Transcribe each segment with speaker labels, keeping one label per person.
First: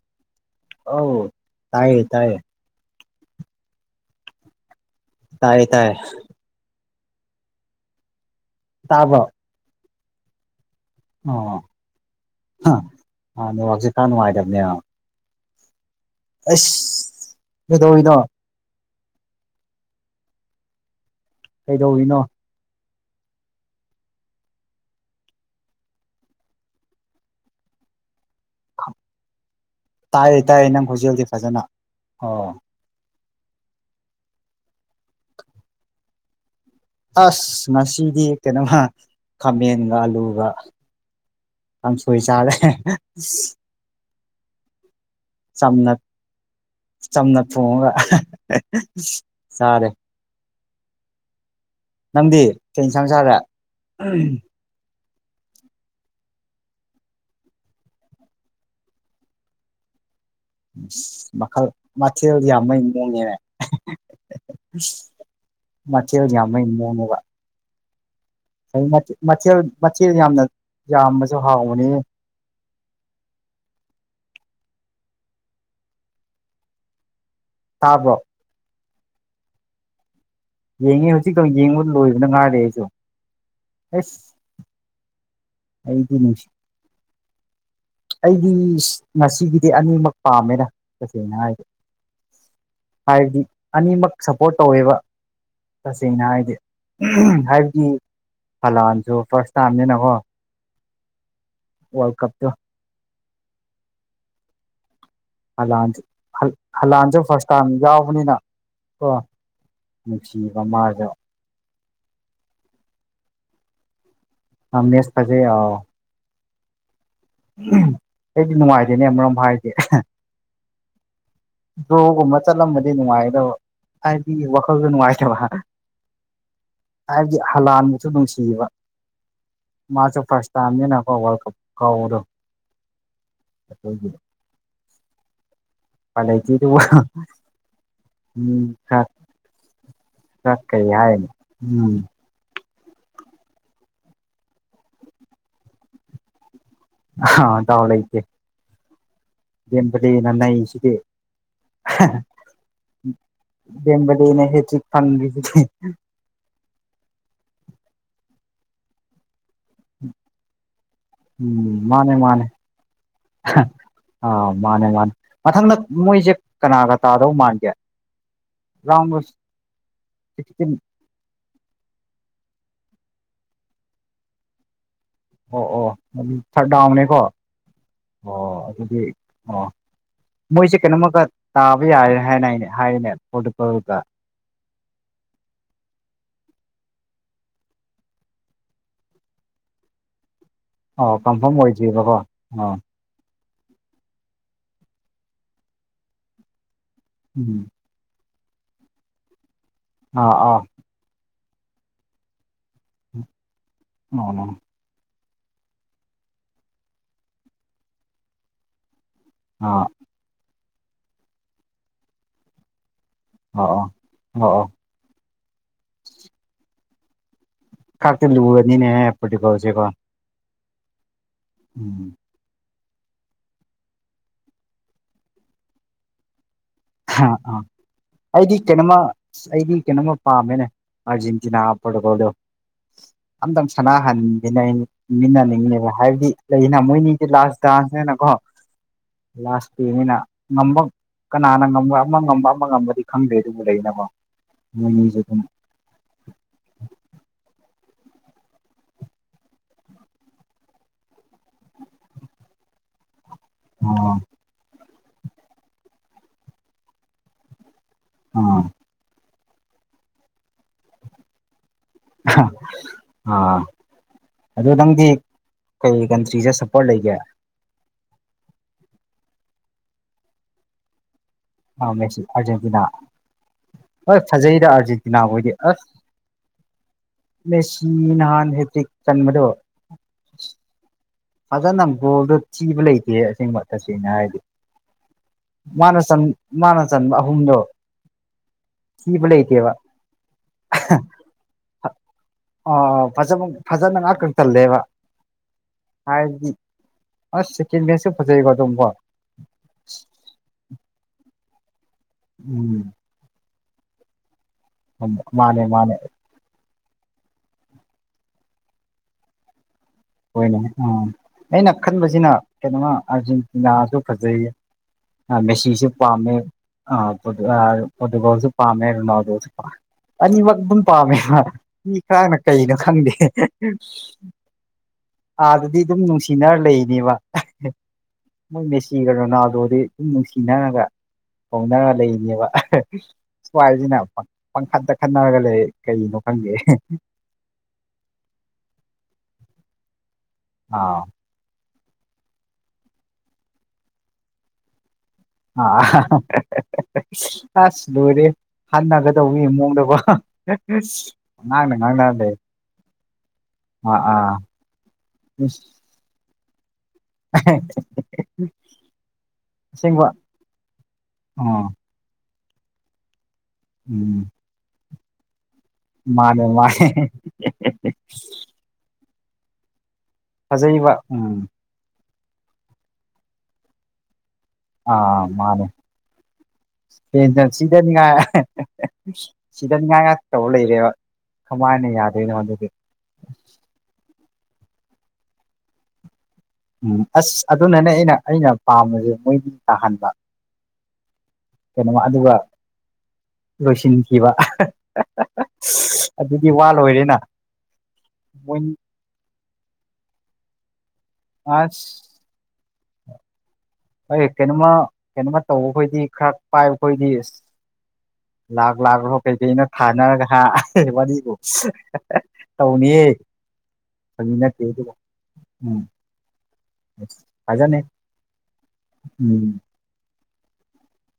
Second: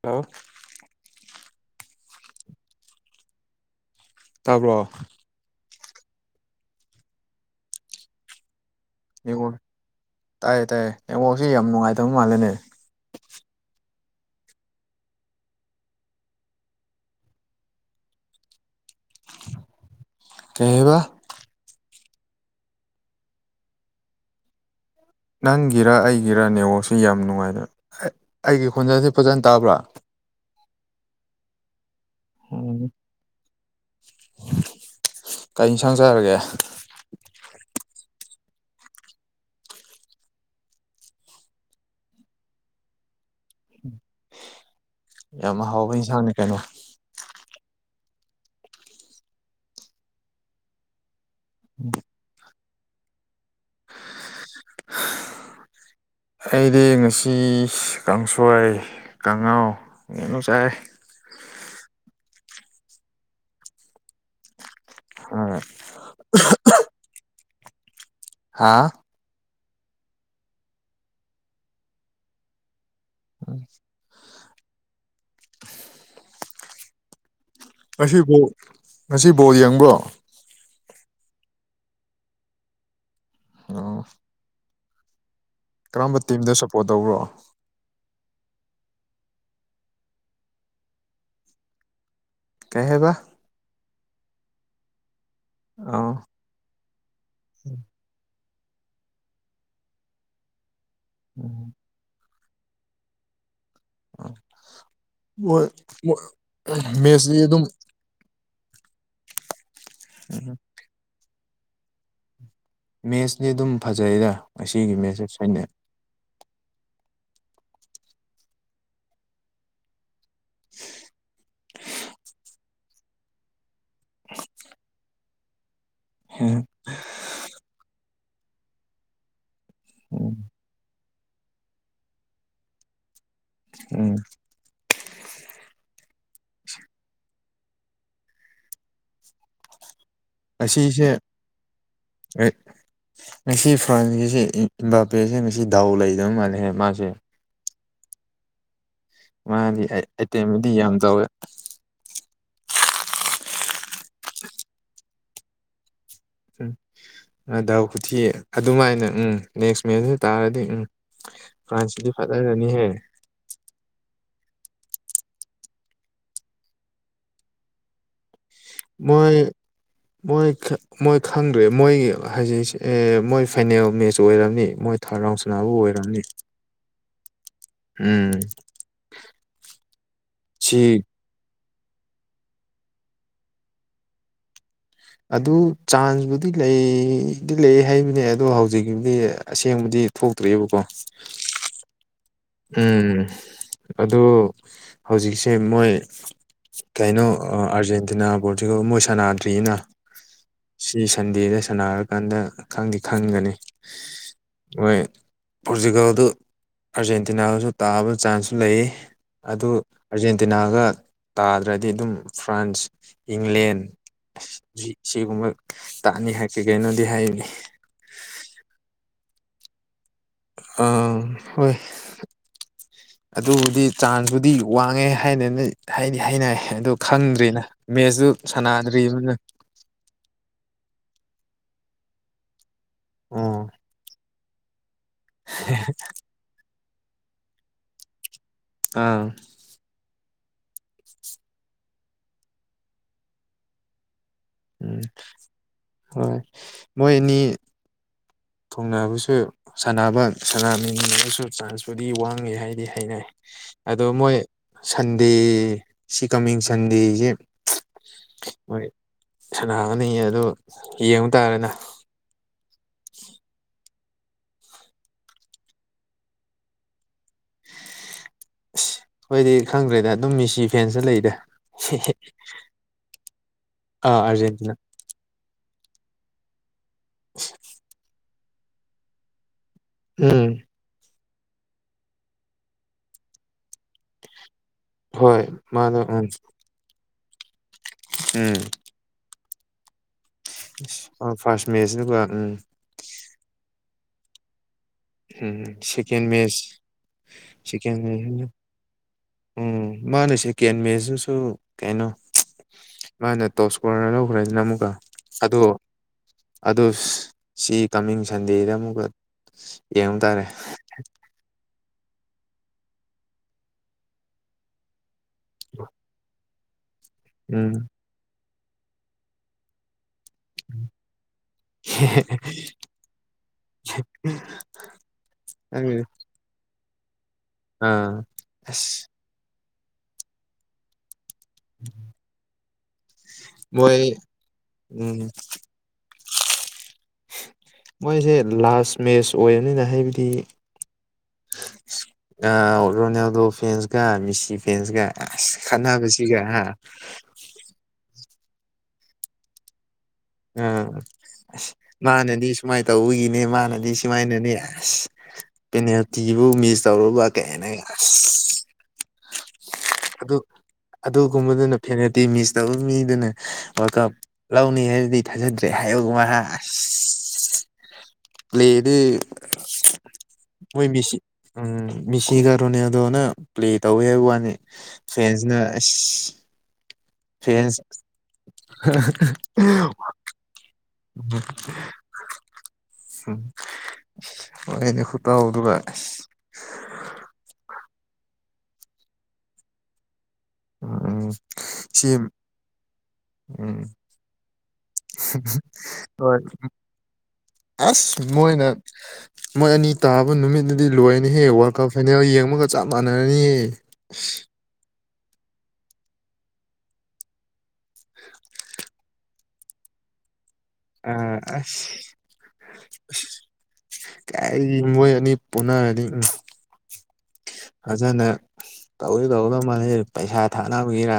Speaker 1: hello
Speaker 2: ꯑꯎ ꯇꯌꯦ ꯇꯥꯏꯌꯦ
Speaker 1: ꯇꯥꯕ꯭ꯔꯣ
Speaker 2: ꯇꯥꯏ ꯇꯥꯏ ꯇꯥꯕꯔ‌ꯣ
Speaker 1: ꯇꯥꯏ ꯇꯥꯏꯌꯦ ꯅꯦꯠꯋꯥꯛꯁꯤ ꯌꯥꯝ ꯅꯨꯡꯉꯥꯏꯇꯕ ꯃꯥꯜꯂꯦꯅꯦ
Speaker 2: ꯀ ꯅꯨꯡꯉꯥꯏꯇꯕꯅꯦ ꯑꯥꯁ ꯀꯗꯣ ꯏꯗꯣ
Speaker 1: ꯀꯧꯌ‌ꯦꯕꯥ
Speaker 2: ꯀꯩꯗꯧꯔꯤꯅꯣ
Speaker 1: ꯅꯪꯒꯤꯔ ꯑꯩꯒꯤꯔꯥ ꯅꯦꯉꯣꯁꯤ ꯌꯥꯝ ꯅꯨꯡꯉꯥꯏꯗ ꯑꯩꯒꯤ ꯈꯣꯟꯖꯁꯤ ꯐꯖꯅ ꯇꯥꯕ꯭ꯔꯥ
Speaker 2: ꯍꯧꯍꯩꯖꯤꯛ ꯐꯖꯅ ꯑꯣ
Speaker 1: ꯎꯝ ꯀꯔꯤ ꯌꯦꯟꯁꯥꯡ ꯆꯥꯔꯒꯦ
Speaker 2: ꯑꯁ ꯉꯁꯤꯗꯤ ꯀꯩꯅꯣꯃ ꯈꯥꯃꯦꯟꯒ ꯑꯂꯨꯒ ꯀꯝ ꯁꯏ ꯆꯥꯂꯦ
Speaker 1: ꯌꯥꯝ ꯍꯥꯎꯕ
Speaker 2: ꯆꯝꯅꯛ
Speaker 1: ꯏꯟꯁꯥꯡꯅꯤ ꯀꯩꯅꯣ
Speaker 2: ꯆꯝꯅꯛ ꯐꯣꯡꯉ ꯁꯔꯦ ꯅꯪꯗꯤ ꯀ ꯌꯦꯟꯁꯥꯡꯁꯥꯗ
Speaker 1: [unintelligible] ꯑꯩꯗꯤ ꯉꯁꯤ ꯀꯥꯡꯁꯣꯏ ꯀꯥꯡꯉꯥꯎ ꯍꯅꯁꯔ
Speaker 2: ꯃꯈꯜ ꯃꯊꯦꯜ ꯌꯥꯝ ꯃꯩ ꯃꯑꯣꯡꯅ‌ꯦ ꯃꯊ‌ꯦꯜ ꯌꯥꯝꯕꯩ ꯃꯋ‌ꯣꯡꯅ‌ꯦꯕ
Speaker 1: ꯍꯥ
Speaker 2: ꯃꯊꯦꯜ ꯃꯊꯦꯜ ꯌꯥꯝꯅ ꯌꯥꯝꯕꯁꯨ ꯍꯥꯎꯕꯅꯤ
Speaker 1: ꯎꯝ
Speaker 2: ꯇꯥꯕ꯭ꯔꯣ
Speaker 1: ꯉꯁꯤꯐꯧ ꯉꯁꯤ ꯕ‌ꯣꯜ ꯌꯦꯡꯕꯣ
Speaker 2: ꯌꯦꯡꯉꯤ ꯍꯧꯖꯤꯛꯀ ꯌꯦꯡꯕ ꯂꯣꯏꯕꯅ ꯉꯥꯏꯔꯦ ꯑꯩꯁꯨ
Speaker 1: ꯑ
Speaker 2: ꯑꯩꯗꯤꯅꯨꯡ
Speaker 1: ꯁꯞꯄꯣꯔꯠ ꯇꯧꯕ꯭ꯔꯣ
Speaker 2: ꯑꯩꯗꯤ ꯉꯁꯤꯒꯤꯗꯤ ꯑꯅꯤꯃꯛ ꯄꯥꯝꯃꯦꯅ ꯇꯁꯦꯡꯅꯉꯥꯏꯁ
Speaker 1: ꯀꯩ ꯍꯥꯏꯕ
Speaker 2: ꯍꯥꯏꯕꯗꯤ ꯑꯅꯤꯃꯛ ꯁꯞꯄꯣꯔꯠ ꯇꯧꯋꯦꯕ
Speaker 1: ꯑꯣ
Speaker 2: ꯇꯁꯦꯡꯅ ꯍꯥꯏꯗꯤ ꯍꯥꯏꯕꯗꯤ ꯐꯜꯂ ꯑꯁꯨ ꯐꯔꯁ ꯇ ꯍꯥꯝꯗꯅ ꯀꯣ ꯋꯥꯔꯜꯗ ꯀꯞꯇ
Speaker 1: ꯎꯝ
Speaker 2: ꯂꯥꯟ ꯍꯂꯥꯟꯁꯨ
Speaker 1: ꯃꯦꯠꯁꯇꯤ
Speaker 2: ꯐꯥꯔꯁ
Speaker 1: ꯑꯗꯨꯝ
Speaker 2: ꯇꯥꯝ ꯌꯥꯎꯕꯅꯤꯅ ꯀꯣ ꯅꯨꯡꯁꯤꯕ ꯃꯥꯗꯣ
Speaker 1: ꯃꯦꯠꯁꯅꯤ ꯑꯗꯨꯝ ꯐꯖꯩꯔ ꯉꯁꯤꯒꯤ
Speaker 2: ꯃꯦꯁ
Speaker 1: ꯃꯦꯠꯁꯁꯦ
Speaker 2: ꯐꯖꯩ
Speaker 1: ꯁꯩꯅꯩ
Speaker 2: ꯑꯥꯎ ꯑꯩꯗꯤ ꯅꯨꯡꯉꯥꯏꯖꯦꯅꯦ ꯑꯃꯣꯝ ꯍꯥꯏꯁꯦ ꯣꯒꯨꯝꯕ ꯆꯠꯂꯝꯕꯗꯤ ꯅꯨꯡꯉꯥꯏꯗꯕ ꯍꯥꯏꯗꯤ ꯋꯥꯈꯜꯗ ꯅꯨꯡꯉꯥꯏꯇꯕ ꯍꯥꯏꯔ
Speaker 1: ꯎꯝ
Speaker 2: ꯍꯥꯏꯗꯤ ꯍꯂꯥꯟ ꯁꯨ ꯅꯨꯡꯁꯤꯕ ꯃꯥꯁꯨꯦ ꯐꯥꯔꯁꯇꯥꯅꯦꯅ ꯑꯩꯈꯣꯏ ꯋꯥꯔꯜ ꯀꯞ ꯀꯥꯎꯕꯗꯣ ꯑꯒꯤ
Speaker 1: ꯎꯝ
Speaker 2: ꯐꯂꯗꯤ ꯎꯝ ꯆꯀꯩ
Speaker 1: ꯉꯁꯤꯁꯦ
Speaker 2: ꯍꯥꯏꯅ ꯎꯝ
Speaker 1: ꯉꯁꯤ ꯐ꯭ꯔꯥꯟꯁꯦ ꯏ ꯕꯥꯕꯦꯁꯦ ꯉꯁꯤ ꯗꯥꯎ ꯂꯩꯗꯧ ꯃꯥꯜꯂꯦ ꯍꯥꯏꯕ
Speaker 2: ꯑ ꯇ ꯂꯩꯇꯦ
Speaker 1: ꯃꯥꯗꯤ
Speaker 2: ꯗ‌‌ꯦꯝꯕ‌ꯦꯂ‌ꯦ‌ꯅ ꯅꯩ
Speaker 1: ꯑꯦꯇꯦꯝꯕꯨꯗꯤ ꯌꯥꯝ
Speaker 2: ꯁꯤꯗꯤ
Speaker 1: ꯇꯧꯋꯦ
Speaker 2: ꯗ‌ꯦꯝꯕ‌ꯦꯂ‌ꯦꯅ ꯍꯦꯇ꯭ꯔꯤꯠ ꯐꯪꯏꯁꯤꯗꯤ
Speaker 1: ꯎꯝ ꯑꯗ ꯈꯨꯊꯤ ꯑꯗꯨꯃꯥꯏꯅ ꯎꯝ ꯅꯦꯛꯁ ꯃꯦꯠꯆꯁꯤ ꯇꯥꯔꯗꯤ ꯎꯝ
Speaker 2: ꯎꯝ
Speaker 1: ꯐ꯭ꯔꯥꯟꯁꯁꯤꯗꯤ
Speaker 2: ꯃꯥꯅꯦ ꯃꯥꯅꯦ
Speaker 1: ꯐꯠꯍꯔꯅꯤꯍꯦ
Speaker 2: ꯑꯥ ꯃꯥꯅꯦ ꯃꯥꯅꯦ ꯃꯊꯪꯗ ꯃꯣꯏꯁꯦ ꯀꯅꯥꯒ ꯇꯥꯗꯧ ꯃꯥꯟꯒꯦ ꯔꯥꯎꯟ
Speaker 1: ꯃꯣꯏ ꯃꯣꯏ
Speaker 2: ꯁꯤꯛꯁꯇꯤꯟ
Speaker 1: ꯃꯣꯏ ꯈ ꯃꯣꯏ ꯍꯧꯖꯤꯛꯁꯦ ꯃꯣꯏ ꯐꯥꯏꯅꯦꯜ ꯃꯦꯠꯆ ꯑꯣꯏꯔꯝꯅꯤ ꯃꯣꯏ ꯊꯥꯔꯠ ꯔꯥꯎꯟ ꯁꯅꯥꯕꯨ
Speaker 2: ꯑꯣ
Speaker 1: ꯑꯣꯏꯔꯝꯅꯤ
Speaker 2: ꯑꯣꯎꯅꯦ ꯀꯣ
Speaker 1: ꯎꯝ
Speaker 2: ꯑꯣ ꯑꯗꯨꯗꯤ ꯑꯣ ꯃꯣꯏꯁꯦ
Speaker 1: ꯁꯤ
Speaker 2: ꯀꯩꯅꯣꯝꯃꯒ ꯇꯥꯕ ꯌꯥꯔꯦ ꯍꯥꯏꯅ ꯑ ꯍꯥꯏꯔꯤꯅꯦ ꯄꯣꯇꯨꯀꯜꯒ
Speaker 1: ꯑꯗꯨ ꯆꯥꯟꯁꯕꯨꯨꯗꯤ ꯂꯩꯗꯤ ꯂꯩ ꯍꯥꯏꯕꯅꯦ ꯑꯗꯣ ꯍꯧꯖꯤꯛꯀꯤꯕꯨꯗꯤ ꯑꯁꯦꯡꯕꯗꯤ ꯊꯣꯛꯇ ꯌꯦꯕꯀꯣ
Speaker 2: ꯑꯣ ꯀꯟꯐꯥꯔꯝ ꯑꯣꯏꯗ꯭ꯔꯤꯕꯀꯣ ꯑꯣ
Speaker 1: ꯎꯝ ꯑꯗꯨ ꯍꯧꯖꯤꯛꯁꯦ ꯃꯣꯏ ꯀꯩꯅꯣ ꯑ
Speaker 2: ꯎꯝ
Speaker 1: ꯑꯥꯔꯖꯦꯟꯇꯤꯅꯥ ꯄꯣꯔꯇꯨꯒꯜ ꯃꯣꯏ ꯁꯥꯟꯅꯥꯗ꯭ꯔꯤꯅ
Speaker 2: ꯑꯥ ꯑꯥ
Speaker 1: ꯁꯤ ꯁꯟꯗꯦꯗꯩꯩ ꯁꯥꯟꯅꯔꯀꯥꯟꯗ ꯈꯪꯗꯤ ꯈꯟꯒꯅꯤ
Speaker 2: ꯑꯣ
Speaker 1: ꯃꯣꯏ ꯄꯣꯔꯇꯨꯒꯜꯗꯨ ꯑꯥꯔꯖꯦꯟꯇꯤꯅꯥꯗꯨꯁꯨ ꯇꯥꯕ ꯆꯥꯟꯁꯁꯨ ꯂꯩꯌꯦ ꯑꯗꯨ
Speaker 2: ꯑꯥ
Speaker 1: ꯑꯥꯔꯖꯦꯟꯇꯤꯅꯥꯒ ꯇꯥꯗ꯭ꯔꯗꯤ ꯑꯗꯨꯝ ꯐ꯭ꯔꯥꯟꯁ
Speaker 2: ꯑꯣ
Speaker 1: ꯏꯪꯂꯦꯟ
Speaker 2: ꯑꯣ ꯑꯣ ꯑꯣ
Speaker 1: ꯁꯤꯒꯨꯝꯕ ꯇꯥꯅꯤ ꯍꯥꯏ ꯀꯩ ꯀꯩꯅꯣꯗꯤ ꯍꯥꯏꯝꯅꯤ
Speaker 2: ꯈꯥꯛꯇ ꯂꯨꯔꯅꯤꯅꯦ ꯄꯣꯔꯇꯨꯒꯜꯁꯦꯒꯣ
Speaker 1: ꯑꯥ
Speaker 2: ꯎꯝ
Speaker 1: ꯑꯗꯨꯕꯨꯗꯤ ꯆꯥꯟꯁꯕꯨꯨꯗꯤ ꯋꯥꯡꯉꯦ ꯍꯥꯏꯅꯅꯦ ꯍꯥꯏꯗꯤ ꯍꯥꯏꯅꯩ ꯑꯗꯨ
Speaker 2: ꯑ ꯑꯥ
Speaker 1: ꯈꯪꯗ꯭ꯔꯤꯅ ꯃꯦꯠꯁꯇꯨ
Speaker 2: ꯑꯩꯗꯤ ꯀꯩꯅꯣꯝꯃ
Speaker 1: ꯁꯥꯟꯅꯗ꯭ꯔꯤꯕꯅꯤꯅ
Speaker 2: ꯑꯩꯗꯤ ꯀꯩꯅꯣꯃ ꯄꯥꯝꯃꯦꯅꯦ ꯑꯥꯔꯖꯦꯟ ꯇꯤꯅꯥ ꯄꯣꯔꯇꯨꯒꯜ ꯗꯨ
Speaker 1: ꯑꯣ
Speaker 2: ꯑꯝꯇꯪ ꯁꯥꯟꯅꯍꯟꯒꯦꯅ ꯃꯤꯟꯅꯅꯤꯡꯅꯦꯕ ꯍꯥꯏꯕꯗꯤ ꯂꯩꯅ ꯃꯣꯏꯅꯗꯤ ꯂꯥꯁ ꯗꯥꯟꯁꯅꯦꯅ ꯀꯣ
Speaker 1: ꯑꯥ
Speaker 2: ꯂꯥꯁ ꯄꯂꯦꯅꯤꯅ ꯉꯝꯕ ꯀꯅꯥꯅ ꯉꯝ ꯕ ꯑꯃ ꯉꯝꯕ ꯑꯃ ꯉꯝꯕꯗꯤ ꯈꯪꯗꯦ ꯑꯗꯨꯕꯨ ꯂꯩꯅꯀꯣ
Speaker 1: ꯎꯝ
Speaker 2: ꯃꯣꯏꯅꯤꯁꯨ ꯑꯗꯨꯝ
Speaker 1: ꯍꯣꯏ ꯃꯣꯏꯅꯤ ꯊꯨꯡꯅꯕꯁꯨ ꯁꯥꯟꯅꯕ ꯁꯥꯟꯅꯃꯤꯟꯅꯕꯁꯨ ꯆꯥꯟꯁꯄꯨꯗꯤ ꯋꯥꯡꯉꯦ ꯍꯥꯏꯗꯤ ꯍꯥꯏꯅꯩ ꯑꯗꯣ
Speaker 2: ꯑꯥ
Speaker 1: ꯃꯣꯏ ꯁꯟꯗꯦ ꯁꯤ ꯀꯃꯤꯡ ꯁꯟꯗꯦꯁꯤ
Speaker 2: ꯎꯝ
Speaker 1: ꯁꯅꯥꯒꯅꯤꯌꯦ ꯑꯗꯨ ꯌꯦꯡꯕ ꯇꯥꯔꯦꯅ
Speaker 2: ꯑꯍꯥ ꯑ ꯑꯗꯨ ꯅꯪꯗꯤ ꯀꯩ ꯀꯟꯇ꯭ꯔꯤꯁꯦ ꯁꯞꯄꯣꯔꯠ ꯂꯩꯒꯦ
Speaker 1: ꯑꯁ ꯍꯣꯏꯗꯤ ꯈꯪꯗ꯭ꯔꯦꯗ ꯑꯗꯨꯝ ꯃꯦꯁꯤ ꯐꯦꯟꯗ ꯂꯩꯗ
Speaker 2: ꯑ ꯃꯦꯁꯤ ꯑꯥꯔꯖꯦꯟꯇꯤꯅꯥ
Speaker 1: ꯑꯥ
Speaker 2: ꯍꯣꯏ ꯐꯖꯩꯗ
Speaker 1: ꯑꯥꯔꯖꯦꯟꯇꯤꯅꯥ
Speaker 2: ꯑꯥꯔꯖꯦꯟꯇꯤꯅꯥꯍꯣꯏꯗꯤ ꯑꯁ ꯃꯦꯁꯤ ꯅꯍꯥꯟ ꯍꯦꯛꯇꯔꯤꯛ ꯆꯟꯕꯗꯣ
Speaker 1: ꯎꯝ
Speaker 2: ꯐꯖꯅ ꯒꯣꯜꯗꯣ ꯊꯤꯕ ꯂꯩꯇꯦ ꯑꯁꯦꯡꯕ ꯇꯁꯦꯡꯅ ꯍꯥꯏꯗꯤ
Speaker 1: ꯍꯣꯏ
Speaker 2: ꯃꯥꯅ
Speaker 1: ꯃꯥꯗꯣ
Speaker 2: ꯆꯟ ꯃꯥꯅ ꯆꯟꯕ ꯑꯍꯨꯝꯗꯣ
Speaker 1: ꯎꯝ
Speaker 2: [unintelligible]
Speaker 1: ꯎꯝ ꯐꯥꯔꯁ ꯃꯦꯠꯆꯇꯨꯒ ꯎꯝ
Speaker 2: ꯐꯆꯃ ꯐꯖꯅ ꯉꯥꯛꯇꯥ ꯆꯜꯂꯦꯕ
Speaker 1: ꯎꯝ ꯁꯤꯀꯦꯟ
Speaker 2: ꯍꯥꯏꯗꯤ
Speaker 1: ꯃꯦꯁ
Speaker 2: ꯑꯁ ꯁꯦꯀꯦꯟ
Speaker 1: ꯁꯤꯀꯦꯟ
Speaker 2: ꯃꯦꯠꯁꯁꯨ
Speaker 1: ꯃꯦ
Speaker 2: ꯐꯖꯩꯀꯣ ꯑꯗꯨꯝꯀꯣ
Speaker 1: [unintelligible] ꯎꯝ ꯃꯥꯅꯦ ꯁꯦꯀꯦꯟ ꯃꯦꯁꯨꯁꯨ ꯀꯩꯅꯣ
Speaker 2: ꯎꯝ
Speaker 1: ꯃꯥꯅ ꯇꯣꯞ ꯏꯁꯀꯣꯔꯔ ꯂꯧ ꯍꯨꯔꯦꯟꯅ ꯑꯃꯨꯛꯀ ꯑꯗꯣ
Speaker 2: ꯃꯥꯅꯦ ꯃꯥꯅꯦ
Speaker 1: ꯑꯗꯨꯁ ꯁꯤ ꯀꯃꯤꯡ ꯁꯟꯗꯦꯗ ꯑꯃꯨꯛꯀ ꯌꯦꯡꯕ ꯇꯥꯔꯦ
Speaker 2: ꯍꯣꯏꯅꯦ ꯑ ꯑꯩꯅ ꯈꯟ ꯕꯁ ꯖꯤꯅ ꯀꯩꯅꯣꯃ ꯑꯥꯔꯖꯦꯟꯇꯤꯅꯥꯁꯨ ꯐꯖꯩ ꯑ ꯃꯦꯁꯤꯁꯨ ꯄꯥꯝꯃꯦ ꯑ ꯄꯣꯔꯇꯨ ꯑ
Speaker 1: ꯎꯝ
Speaker 2: ꯄꯣꯠꯇꯨꯒꯜꯁꯨ ꯄꯥꯝꯃꯦ ꯔꯣꯅꯥꯜꯗꯣꯁꯨ ꯄꯥꯃꯦ ꯑꯅꯤꯃꯛ ꯑꯗꯨꯝ ꯄꯥꯝꯃꯦꯕ ꯃꯤ ꯈꯔꯥꯅ ꯀꯩꯅꯣ ꯈꯪꯗꯦ ꯑꯥꯗꯗꯤ ꯑꯗꯨꯝ
Speaker 1: ꯅꯪꯒꯤꯗꯤ
Speaker 2: ꯅꯨꯡꯁꯤꯅꯔ ꯂꯩꯅꯦꯕ
Speaker 1: ꯑꯥ
Speaker 2: ꯃꯣꯏ
Speaker 1: ꯑꯁ
Speaker 2: ꯃꯦꯁꯤꯒ ꯔꯣꯅꯥꯜꯗꯣꯗꯤ ꯗꯨꯝ ꯅꯨꯡꯁꯤꯅꯔꯒ ꯐꯧꯅꯔ ꯂꯩꯔꯤꯅꯦꯕ ꯁꯋꯥꯏꯁꯤꯅꯥ
Speaker 1: ꯃꯣꯏ
Speaker 2: ꯄꯪ ꯄꯥꯡꯈꯠꯇ
Speaker 1: ꯎꯝ
Speaker 2: ꯈꯠꯅꯔꯒ ꯂꯩ ꯀꯩꯅꯣ ꯈꯪꯗꯦ
Speaker 1: ꯃꯣꯏꯁꯦ ꯂꯥꯁ ꯃꯦꯁ ꯑꯣꯏꯅꯤꯅ ꯍꯥꯏꯅꯤ
Speaker 2: ꯑꯥ
Speaker 1: ꯑ ꯔꯣꯅꯥꯜꯗꯣ ꯐꯦꯟꯁꯒ ꯃꯤꯁꯤ ꯐꯦꯟꯁꯒ
Speaker 2: ꯑ ꯑꯁ ꯂꯣꯏꯔꯦ ꯍꯟꯅꯒꯗꯧꯅꯤ ꯃꯑꯣꯡꯗꯒꯣ
Speaker 1: ꯑ
Speaker 2: ꯂꯩ
Speaker 1: ꯃꯥꯅꯗꯤ ꯁꯨꯃꯥꯏ ꯇꯧꯕꯒꯤꯅꯦ ꯃꯥꯅꯗꯤ
Speaker 2: ꯑꯥ ꯑꯥ
Speaker 1: ꯁꯨꯃꯥꯏꯅꯅꯦ ꯑꯁ ꯄꯦꯅꯥꯜꯇꯤꯕꯨ ꯃꯤꯁ ꯇꯧꯔꯨꯕ ꯀꯩꯅꯦ ꯑꯁ
Speaker 2: ꯑꯁꯦꯡꯕ
Speaker 1: ꯑꯗꯨ
Speaker 2: ꯑꯥ
Speaker 1: ꯑꯗꯨꯒꯨꯝꯕꯗꯨꯅ ꯐꯦꯅꯗꯤ ꯃꯤꯁ ꯇꯧꯕ ꯃꯤꯗꯨꯅ ꯋꯥꯔꯜ ꯀꯞ
Speaker 2: ꯎꯝ
Speaker 1: ꯂꯧꯅꯤ ꯍꯥꯏꯕꯗꯤ ꯊꯥꯖꯗ꯭ꯔꯦ
Speaker 2: ꯃꯥꯅꯦ
Speaker 1: [unintelligible] ꯑꯁ
Speaker 2: ꯃꯥꯅꯦ
Speaker 1: ꯄ꯭ꯂꯦꯗꯤ ꯃꯣꯏ ꯃꯤꯁꯤ ꯎꯝ ꯃꯤꯁꯤꯒ ꯔꯣꯅꯥꯜꯗꯣꯅ ꯄ꯭ꯂꯦ ꯇꯧꯋꯦ ꯍꯥꯏꯕ ꯋꯥꯅꯤ ꯐꯦꯟꯁꯅ ꯑꯁ
Speaker 2: ꯏꯁꯄꯦꯟꯅ
Speaker 1: ꯐꯦꯟꯁ
Speaker 2: ꯁꯤꯗꯅꯤꯡꯉꯥꯏ ꯁꯤꯗꯅꯤꯡꯉꯥꯏ ꯉꯥꯛꯇ ꯇꯧꯔ ꯂꯩꯔꯦꯕ ꯀꯃꯥꯏꯅ ꯌꯥꯗꯣꯏꯅꯣ ꯑꯗꯨꯗꯤ
Speaker 1: ꯍꯣꯏꯅꯦ ꯈꯨꯠꯇꯧꯗꯨꯒ ꯑꯁ
Speaker 2: ꯎꯝ ꯑꯁ ꯑꯗꯨꯅꯅꯦ ꯑꯩꯅ ꯑꯩꯅ ꯄꯥꯝꯕꯁꯦ ꯃꯣꯏꯗꯤ ꯇꯥꯍꯟꯕ
Speaker 1: ꯎꯝ
Speaker 2: ꯀꯩꯅꯣ
Speaker 1: ꯁꯤ
Speaker 2: ꯑꯗꯨꯒ
Speaker 1: ꯎꯝ
Speaker 2: ꯂꯣꯏꯁꯤꯟꯈꯤꯕ
Speaker 1: ꯍꯣꯏ
Speaker 2: ꯑꯗꯨꯗꯤ ꯋꯥ ꯂꯣꯏꯔꯦꯅ
Speaker 1: ꯑꯁ
Speaker 2: ꯃꯣꯏ
Speaker 1: ꯃꯣꯏꯅ ꯃꯣꯏ ꯑꯅꯤ ꯇꯥꯕ ꯅꯨꯃꯤꯠ ꯗꯤ ꯂꯣꯏꯔꯅꯤꯍꯦ ꯋꯥꯔꯜ
Speaker 2: ꯑꯁ
Speaker 1: ꯀꯞ ꯐꯥꯏꯅꯦꯜ ꯌꯦꯡꯕꯒ ꯆꯞ ꯃꯥꯟꯅꯔꯅꯤꯍꯦ
Speaker 2: ꯀꯩꯅꯣꯃ ꯇꯧꯕ ꯑꯩꯈꯣꯏꯗꯤ ꯈꯔ ꯄꯥꯏꯕꯈꯣꯏꯗꯤ ꯑꯁ ꯂꯥꯛ ꯂꯥꯛꯂꯣ ꯀꯩꯀꯩꯅꯣ ꯊꯥꯅꯔꯒ ꯍꯥ ꯋꯥꯔꯤꯕꯣ
Speaker 1: ꯑ ꯑꯁ
Speaker 2: ꯇꯧꯅꯤꯍꯦ ꯐꯥꯒꯤ ꯅꯠꯇꯦ
Speaker 1: ꯀꯥꯏꯗꯩ
Speaker 2: ꯑꯗꯨꯕꯨ
Speaker 1: ꯃꯣꯏꯅꯤ ꯄꯣꯅꯔꯗꯤ ꯎꯝ
Speaker 2: [inaudible]
Speaker 1: ꯐꯖꯅ ꯇꯧꯗꯤ
Speaker 2: ꯎꯝ
Speaker 1: ꯇꯧꯗꯧ ꯃꯥꯜꯂꯤꯍꯦ ꯄꯩꯁꯥ ꯊꯥꯅꯕꯒꯤꯔꯥ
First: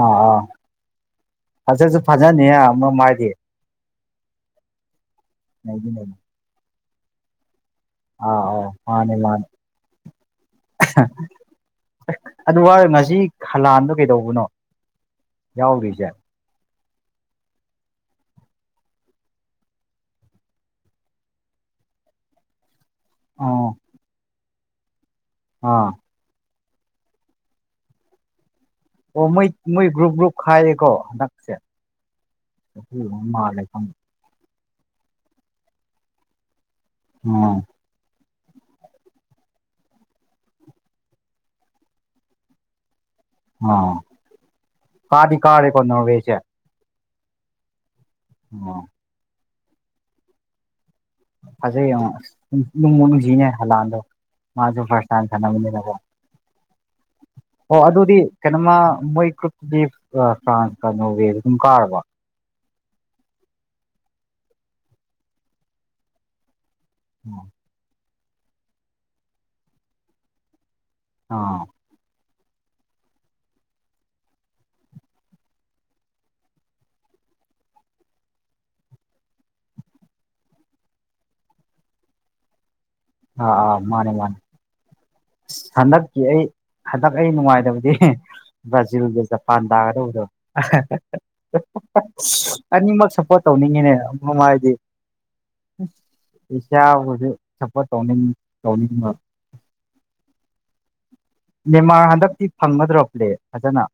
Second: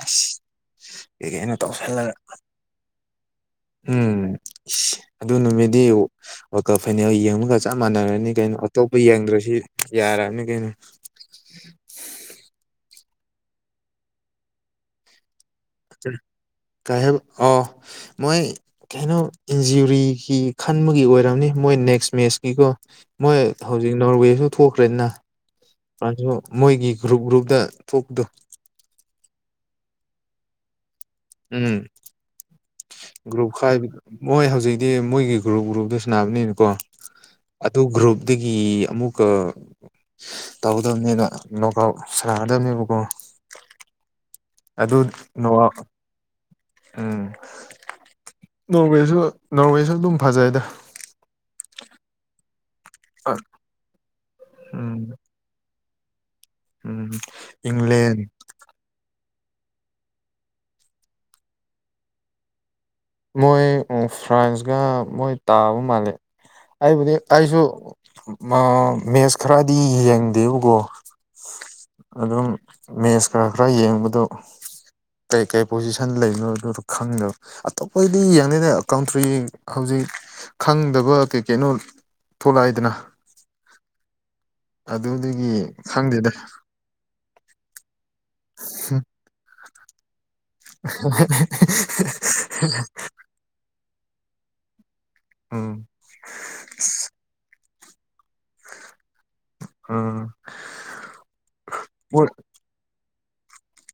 Speaker 2: ꯑ ꯑꯥ ꯑꯁꯤꯁꯨ
Speaker 1: ꯇꯧꯁꯜꯂꯒ
Speaker 2: ꯐꯖꯅꯤ ꯑꯃ ꯃꯥꯒꯤ
Speaker 1: ꯎꯝ ꯑꯗꯨ ꯅꯨꯃꯤꯗꯤ
Speaker 2: ꯅꯩꯗꯤ ꯅꯩ
Speaker 1: ꯋꯥꯜ ꯀꯞ ꯐꯥꯅꯦꯜ ꯌꯦꯡꯕꯒ ꯆꯞ ꯆꯞ ꯃꯥꯟꯅꯔꯅꯤ
Speaker 2: ꯑꯥ
Speaker 1: ꯀꯩꯅꯣ
Speaker 2: ꯑꯥ
Speaker 1: ꯑꯇꯣꯞꯄ
Speaker 2: ꯃꯥꯅꯦ ꯃꯥꯅꯦ
Speaker 1: ꯌꯦꯡꯗ꯭ꯔꯁꯨ ꯌꯥꯔꯛꯑꯅꯤ ꯀꯩꯅꯣ
Speaker 2: ꯑꯦ ꯑꯗꯨ ꯍꯥꯏꯔ ꯉꯁꯤ ꯈꯂꯥꯟꯗꯣ ꯀꯩꯗꯧꯕꯅꯣ ꯌꯥꯎꯗꯤꯁꯦ
Speaker 1: ꯀꯩ ꯍꯥꯏꯕ ꯑꯣ ꯃꯣꯏ ꯀꯩꯅꯣ ꯏꯟꯖꯨꯔꯤꯒꯤ ꯈꯟꯕꯒꯤ ꯑꯣꯏꯔꯝꯅꯤ ꯃꯣꯏꯅ ꯅꯦꯛꯁ ꯃꯦꯠꯁꯀꯤꯀꯣ ꯃꯣꯏ
Speaker 2: ꯑꯥ
Speaker 1: ꯍꯧꯖꯤꯛ ꯅꯣꯔꯋꯦꯁꯨ ꯊꯣꯛꯈ꯭ꯔꯦꯗꯅ
Speaker 2: ꯑꯥ
Speaker 1: ꯐ꯭ꯔꯥꯟꯁ ꯁꯨ ꯃꯣꯏꯒꯤ ꯒ꯭ꯔꯨꯞ ꯒ꯭ꯔꯨꯞꯇ ꯊꯣꯛꯄꯗꯨ
Speaker 2: ꯑꯣ ꯃꯣꯏ ꯃꯣꯏ ꯒ꯭ꯔꯨꯞ ꯒ꯭ꯔꯨꯞ ꯈꯥꯏꯌꯦꯀꯣ
Speaker 1: ꯎꯝ ꯒ꯭ꯔꯨꯞ
Speaker 2: ꯃꯥꯜꯂꯦ
Speaker 1: ꯈꯥꯏꯕ
Speaker 2: ꯈꯪꯗꯦ
Speaker 1: ꯃꯣꯏ ꯍꯧꯖꯤꯛ ꯗꯤ ꯃꯣꯏꯒꯤ ꯒ꯭ꯔꯨꯞ ꯒ꯭ꯔꯨꯞꯇ ꯁꯅꯕꯅꯤꯅꯀꯣ
Speaker 2: ꯎꯝ
Speaker 1: ꯑꯗꯨ ꯒ꯭ꯔꯨꯞ ꯗꯒꯤ ꯑꯃꯨꯛꯀ ꯇꯧꯗꯕꯅꯦꯗ ꯅꯣꯛꯑꯥꯎꯠ ꯁꯥꯟꯅꯒꯗꯕꯅꯦꯕꯀꯣ
Speaker 2: ꯑ
Speaker 1: ꯑꯗꯨ
Speaker 2: ꯀꯥꯗꯤ ꯀꯥꯔꯦ
Speaker 1: ꯅꯣꯛꯑꯥꯎꯠ
Speaker 2: ꯀꯣ ꯅꯣꯔꯋꯦꯁꯦ
Speaker 1: ꯎꯝ
Speaker 2: ꯑꯣ
Speaker 1: ꯅꯣꯔꯋꯦꯁꯨ ꯅꯣꯔꯋꯦꯁꯨ ꯑꯗꯨꯝ ꯐꯖꯩꯗ
Speaker 2: ꯐꯖꯩ ꯌꯦꯡꯉꯣ ꯅꯨꯡꯕꯨ ꯅꯨꯡꯁꯤꯅꯦ ꯍꯜꯂꯥꯟꯗꯣ ꯃꯥꯁꯨ ꯐꯥꯔꯁ
Speaker 1: ꯎꯝ
Speaker 2: ꯇꯥꯏꯝ ꯁꯥꯟꯅꯕꯅꯤꯅꯀꯣ
Speaker 1: ꯎꯝ
Speaker 2: ꯑꯣ
Speaker 1: ꯏꯪꯂꯦꯟ
Speaker 2: ꯑꯗꯨꯗꯤ ꯀꯩꯅꯣꯃ ꯃꯣꯏ ꯒ꯭ꯔꯨꯞ ꯇꯤ ꯑ ꯐ꯭ꯔꯥꯟꯁ ꯀ ꯅꯣꯔꯋꯦ ꯒ ꯑꯗꯨꯝ ꯀꯥꯔꯕꯣ
Speaker 1: ꯃꯣꯏ ꯐ꯭ꯔꯥꯟꯁꯀ ꯃꯣꯏ ꯇꯥꯕ ꯃꯥꯂꯦ ꯑꯩꯕꯨꯗꯤ ꯑꯩꯁꯨ ꯃꯥ ꯃꯦꯁ ꯈꯔꯗꯤ ꯌꯦꯡꯗꯦꯕꯀꯣ
Speaker 2: ꯑꯥ
Speaker 1: ꯃꯦꯁ ꯈꯔ ꯈꯔ ꯌꯦꯡꯕꯗꯨ ꯀꯩ ꯀꯩ ꯄꯣꯖꯤꯁꯟ ꯂꯩꯅꯣ ꯑꯗꯨ ꯗꯨ ꯈꯪꯗꯕ ꯑ ꯑꯈꯣꯏꯗꯤ ꯌꯦꯡꯅꯤꯗ ꯀꯥꯎꯟꯇ꯭ꯔꯤ ꯍꯧꯖꯤꯛ ꯈꯪꯗꯕ ꯀꯩ ꯀꯩꯅꯣ ꯊꯣꯛꯂꯛꯏꯗꯅ
Speaker 2: ꯑꯥ ꯑꯥ ꯃꯥꯅꯦ ꯃꯥꯅꯦ
Speaker 1: ꯑꯗꯨꯗꯒꯤ
Speaker 2: ꯑꯁ ꯍꯟꯗꯛꯀꯤ
Speaker 1: ꯈꯪꯗꯦꯗ
Speaker 2: ꯑꯩ ꯍꯟꯗꯛ ꯑꯩ ꯅꯨꯡꯉꯥꯏꯇꯕꯗꯤ ꯕ꯭ꯔꯖꯤꯜꯒ ꯖꯄꯥꯟ ꯇꯥꯒꯗꯕ ꯗꯣ [unintelligible] ꯑꯅꯤꯃꯛ ꯁꯞꯄꯣꯔꯠ ꯇꯧꯅꯤꯡꯉꯤꯅꯦ ꯅꯨꯡꯉꯥꯏꯗꯤ
Speaker 1: ꯎꯝ
Speaker 2: ꯏꯆꯥꯕꯨꯁꯨꯛ ꯁꯞꯄꯣꯔꯠ ꯇꯧꯅꯤꯡꯉꯤ ꯇꯧꯅꯤꯡꯕ
Speaker 1: [unintelligible]
Speaker 2: ꯃꯦꯟꯃꯥꯔ
Speaker 1: ꯍꯣꯏ
Speaker 2: ꯍꯟꯗꯛꯇꯤ ꯐꯪꯒꯗ꯭ꯔꯕ꯭ꯂꯦ ꯐꯖꯅ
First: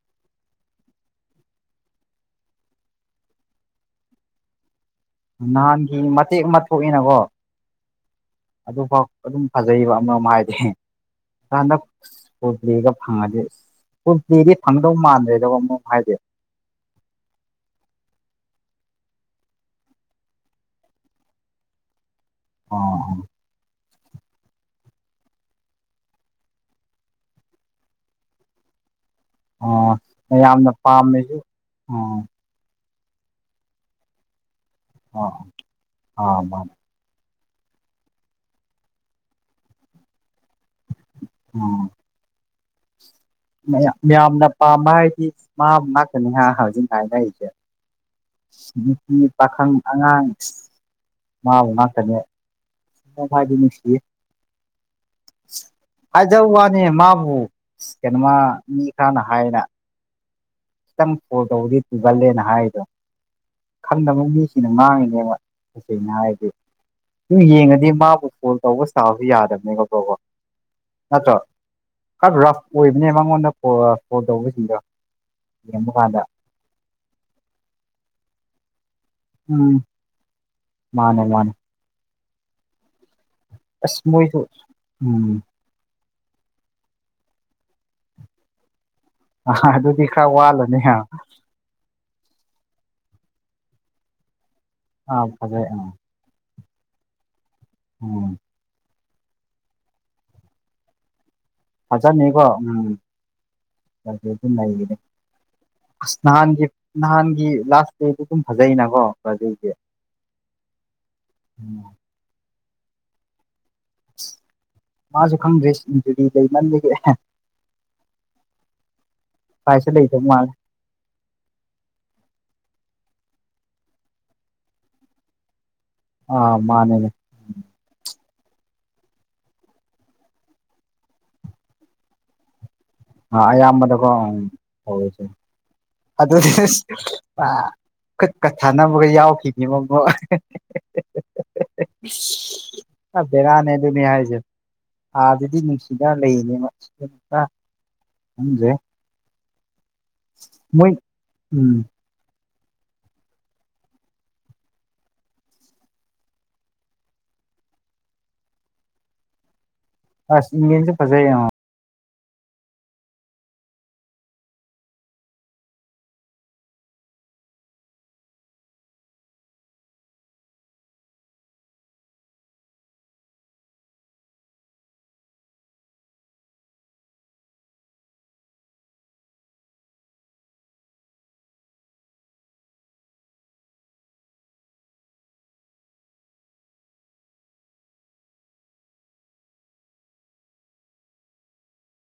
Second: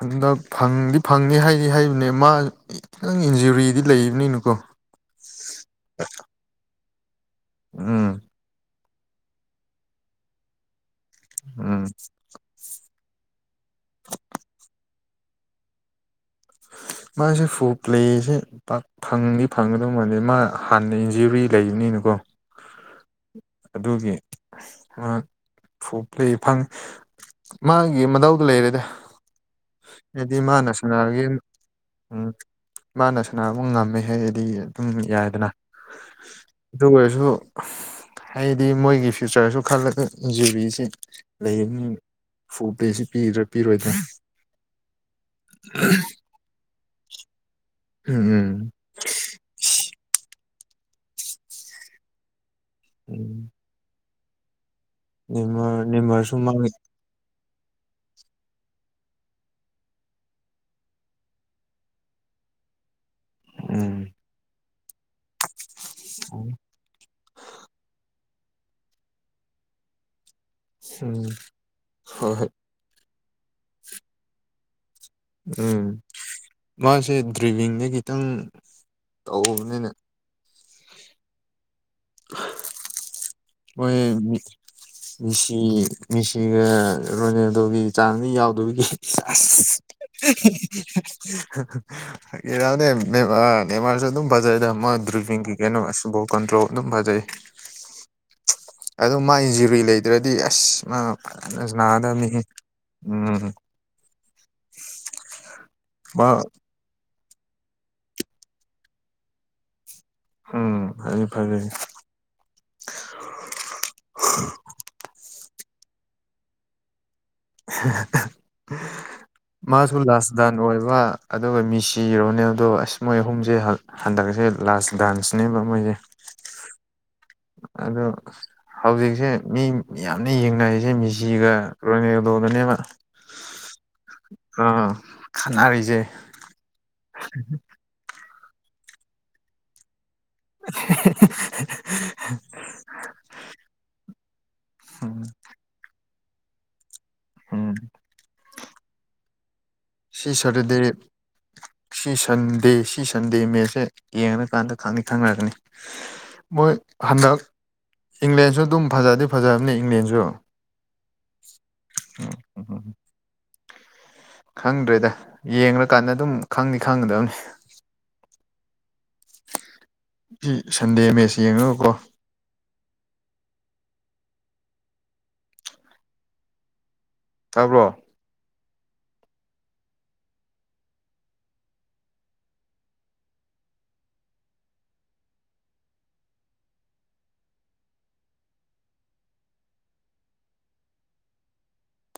Speaker 1: ꯍꯟꯗꯛ ꯐꯪꯗꯤ ꯐꯪꯅꯤ ꯍꯥꯏꯅꯤ ꯍꯥꯏ ꯅꯦ ꯃꯥ ꯈꯤꯇꯪ ꯏꯟꯖꯨꯔꯤꯗꯤ ꯂꯩꯕꯅꯤꯅꯨꯀꯣ
Speaker 2: ꯅꯍꯥꯟꯒꯤ ꯃꯇꯦꯛ ꯑꯃ ꯊꯣꯛꯏꯅꯀꯣ
Speaker 1: ꯎꯝ
Speaker 2: ꯑꯗꯨꯐꯥꯎ ꯑꯗꯨꯝ ꯐꯖꯕ ꯑꯃ ꯑꯃ ꯍꯥꯏꯗꯤ
Speaker 1: ꯎꯝ
Speaker 2: ꯍꯟꯗꯛꯒ ꯐꯪꯉꯗꯤ ꯀꯟꯇꯗꯤ ꯐꯪꯗꯧ ꯃꯥꯟꯗ꯭ꯔꯦꯗꯧꯕ ꯑꯃꯨꯛ ꯍꯥꯏꯗꯤ
Speaker 1: ꯃꯥꯁꯦ ꯐꯨ ꯄ꯭ꯂꯦꯁꯦ ꯐꯪꯗꯤ ꯐꯪꯒꯗꯧ ꯃꯥꯜꯦ ꯃꯥ ꯍꯥꯟꯅ ꯏꯟꯖꯨꯔꯤ ꯂꯩꯕꯅꯤ ꯀꯅꯀꯣ
Speaker 2: ꯑ ꯑ
Speaker 1: ꯑꯗꯨꯒꯤ [unintelligible] ꯐꯪ ꯃꯥꯒꯤ ꯃꯗꯎꯗꯨ ꯂꯩ ꯂꯩꯔꯗ
Speaker 2: ꯑꯣ ꯌꯥꯝꯌꯥꯝꯅ ꯄꯥꯝꯃꯦꯁꯨ ꯑ
Speaker 1: ꯎꯝ ꯃꯥꯅ ꯁꯥꯟꯅꯕ ꯉꯝꯃꯦ ꯍꯥꯏꯗꯤ ꯑꯗꯨꯝ
Speaker 2: ꯑꯣ
Speaker 1: ꯌꯥꯏꯗꯅ
Speaker 2: ꯑꯥ ꯃꯥꯅꯦ
Speaker 1: ꯑꯗꯨ ꯑꯣꯏꯔꯁꯨ ꯍꯥꯏꯗꯤ ꯃꯣꯏꯒꯤ ꯐ꯭ꯌꯨꯆꯔꯁꯨ ꯈꯜꯂꯨꯒ ꯏꯟꯖꯨꯔꯤꯁꯤ ꯂꯩꯍꯟꯅꯤꯡꯗ‌ꯦ
Speaker 2: ꯃꯅ ꯄꯥꯝꯕ ꯍꯥꯏꯗꯤ ꯃꯥ ꯉꯥꯛꯀꯅꯤ ꯍꯥꯏ ꯍꯧꯖꯤꯛ ꯀꯥꯏꯉꯆꯦ
Speaker 1: ꯎꯝ
Speaker 2: ꯄꯥꯈꯪ ꯑꯉꯥꯡ ꯃꯥ ꯀꯅꯦ ꯁꯤ
Speaker 1: ꯎꯝ
Speaker 2: ꯊꯖꯤꯅꯤꯁꯤ
Speaker 1: ꯅꯦꯃꯥꯔ ꯅꯦꯃꯥꯔꯁꯨ
Speaker 2: ꯍꯥꯏꯖꯧ
Speaker 1: ꯃꯥꯒꯤ
Speaker 2: ꯋꯥꯅꯤ ꯃꯥꯕꯨꯕꯨ ꯁꯅꯦꯃꯥ ꯃꯤ ꯈꯅ ꯍꯥꯏꯅ ꯈꯤꯇꯪ ꯐꯣꯟ ꯇꯧꯕꯗꯤ ꯄꯨꯨꯒꯜꯂꯦꯅ ꯍꯥꯏꯗꯣ
Speaker 1: ꯎꯝ
Speaker 2: ꯈꯪꯗꯕ ꯃꯤꯁꯤꯅ ꯉꯥꯡꯉꯤꯅꯦꯕ ꯇꯦꯡꯅ ꯍꯥꯏꯔꯗꯤ
Speaker 1: ꯎꯝ
Speaker 2: ꯁꯨꯝ ꯌꯦꯡꯉꯗꯤ ꯃꯥꯕꯨ ꯐꯣꯟ ꯇꯧꯕ ꯁꯥꯕꯁꯨ ꯌꯥꯗꯕꯅꯦ ꯈꯕ꯭ꯔꯣꯕꯣ ꯅꯠꯇ꯭ꯔꯣ
Speaker 1: ꯍꯣꯏ
Speaker 2: ꯈꯔ
Speaker 1: ꯍꯣꯏ
Speaker 2: ꯔꯐ ꯑꯣꯏꯕꯅꯦ ꯃꯉꯣꯟꯗ ꯐꯣꯜ ꯇꯧꯕꯁꯤꯡꯗꯣ
Speaker 1: ꯎꯝ
Speaker 2: ꯌꯦꯡꯕ ꯀꯥꯟꯗ
Speaker 1: ꯃꯥꯁꯦ ꯗ꯭ꯔꯤꯚꯡꯗ ꯈꯤꯇꯪ
Speaker 2: ꯎꯝ
Speaker 1: ꯇꯧꯅꯤꯅ
Speaker 2: ꯃꯥꯅꯦ ꯃꯥꯅꯦ
Speaker 1: ꯃꯣꯏ
Speaker 2: ꯑꯁ ꯃꯣꯏꯁꯨ ꯎꯝ
Speaker 1: ꯁꯤ ꯃꯤꯁꯤꯒ ꯔꯣꯅꯦꯗꯣꯒꯤ ꯆꯥꯡꯗꯤ ꯌꯥꯎꯗꯕꯒꯤ
Speaker 2: ꯑꯗꯨꯗꯤ ꯈꯔ ꯋꯥꯠꯂꯅꯤ
Speaker 1: ꯑꯁ ꯅꯦꯃꯥꯔꯁꯨ ꯑꯗꯨꯝ ꯕꯖꯔꯗ ꯑꯃ
Speaker 2: ꯑꯥ
Speaker 1: ꯗꯔꯤꯡꯒꯤ
Speaker 2: ꯐꯖꯩ ꯑꯥ
Speaker 1: ꯀꯩꯅꯣꯕꯣ ꯀꯟꯇ꯭ꯔꯣ ꯑꯗꯨꯝ ꯐꯖꯩ
Speaker 2: ꯎꯝ
Speaker 1: ꯑꯗꯨ ꯃꯥ ꯏꯟꯖꯨꯔꯤ ꯂꯩꯗ꯭ꯔꯗꯤ ꯑꯁ ꯃꯥ ꯑ ꯁꯅꯥꯗ ꯃꯤ
Speaker 2: ꯐꯖꯅꯤꯀꯣ
Speaker 1: ꯎꯝ
Speaker 2: [unintelligible]
Speaker 1: ꯃꯥ
Speaker 2: ꯅꯍꯥꯟꯗꯤ ꯂꯥꯁ ꯗꯦꯗꯤ ꯑꯗꯨꯝ ꯐꯖꯩꯅꯀꯣ
Speaker 1: ꯎꯝ ꯐꯔ‌ꯦ ꯐꯔꯦ
Speaker 2: ꯃꯥꯁꯨ ꯈꯪꯗ꯭ꯔꯦꯗꯤ ꯂꯩ ꯅꯟꯗꯒꯤ
Speaker 1: [unintelligible]
Speaker 2: ꯎꯄꯥꯏꯁꯨ
Speaker 1: ꯃꯥꯁꯨ
Speaker 2: ꯂꯩꯇꯕ ꯃꯥꯜꯂꯦ
Speaker 1: ꯂꯥꯁꯗꯥꯟ ꯑꯣꯏꯕ ꯑꯗꯨꯒ ꯃꯤꯁꯤ ꯔꯣꯅꯦꯜꯗꯣ ꯑꯁ ꯃꯣꯏ ꯑꯍꯨꯝꯁꯦ ꯍꯟꯗꯛꯁꯦ ꯂꯥꯁ ꯗꯥꯟꯁꯅꯦꯕ ꯃꯣꯏꯁꯦ
Speaker 2: ꯑ ꯃꯥꯅꯦꯅꯦ
Speaker 1: ꯑꯗꯣ ꯍꯧꯖꯤꯛꯁꯦ ꯃꯤ ꯃꯌꯥꯝꯅ ꯌꯦꯡꯅꯔꯤꯁꯦ ꯃꯤꯁꯤꯒ ꯂꯣꯏꯅꯒꯗꯧꯕꯗꯅꯦꯕ
Speaker 2: ꯑ ꯑꯌꯥꯝꯕꯗ ꯀ
Speaker 1: ꯈꯠꯅꯔꯤꯁꯦ
Speaker 2: ꯑꯗꯨꯗꯤ ꯈꯨꯠꯀꯠ ꯊꯥꯅꯕꯒ ꯌꯥꯎꯈꯤꯅꯦ ꯃ
Speaker 1: [unintelligible]
Speaker 2: ꯕꯦꯉꯥꯅꯦ ꯑꯗꯨꯅ ꯍꯥꯏꯁꯦ ꯑ
Speaker 1: ꯎꯝ
Speaker 2: ꯑꯗꯨꯗꯤꯅꯨꯡꯁꯤ ꯌꯥ ꯂꯩꯅꯦ
Speaker 1: ꯑꯝ
Speaker 2: ꯈꯪꯗ꯭ꯔꯦ
Speaker 1: ꯁꯤ
Speaker 2: ꯃꯣꯏ
Speaker 1: ꯁꯔꯗꯤ
Speaker 2: ꯎꯝ
Speaker 1: ꯁꯤ ꯁꯟ ꯗꯦ ꯁꯤ ꯁꯟꯗꯦ ꯃꯦꯠꯁꯦ ꯌꯦꯡꯉꯀꯥꯟꯗ ꯈꯪꯅꯤ ꯈꯪꯅꯔꯒꯅꯤ ꯃꯣꯏ ꯍꯟꯗꯛ ꯏꯪꯂꯦꯟꯁꯨ ꯑꯗꯨꯝ ꯐꯖꯗꯤ ꯐꯖꯕꯅꯤ
Speaker 2: ꯑꯁ ꯏꯪꯁ ꯐꯖꯩ
Speaker 1: ꯍ ꯍ [unintelligible] ꯈꯪꯗ꯭ꯔꯦꯗ ꯌꯦꯡꯀꯥꯟꯗ ꯑꯗꯨꯝ ꯈꯪꯗꯤ ꯈꯪꯒꯗꯕꯅꯤ ꯁꯟꯗꯦ ꯃꯁ ꯌꯦꯡꯉꯣꯀꯣ ꯇꯥꯕ꯭ꯔꯣ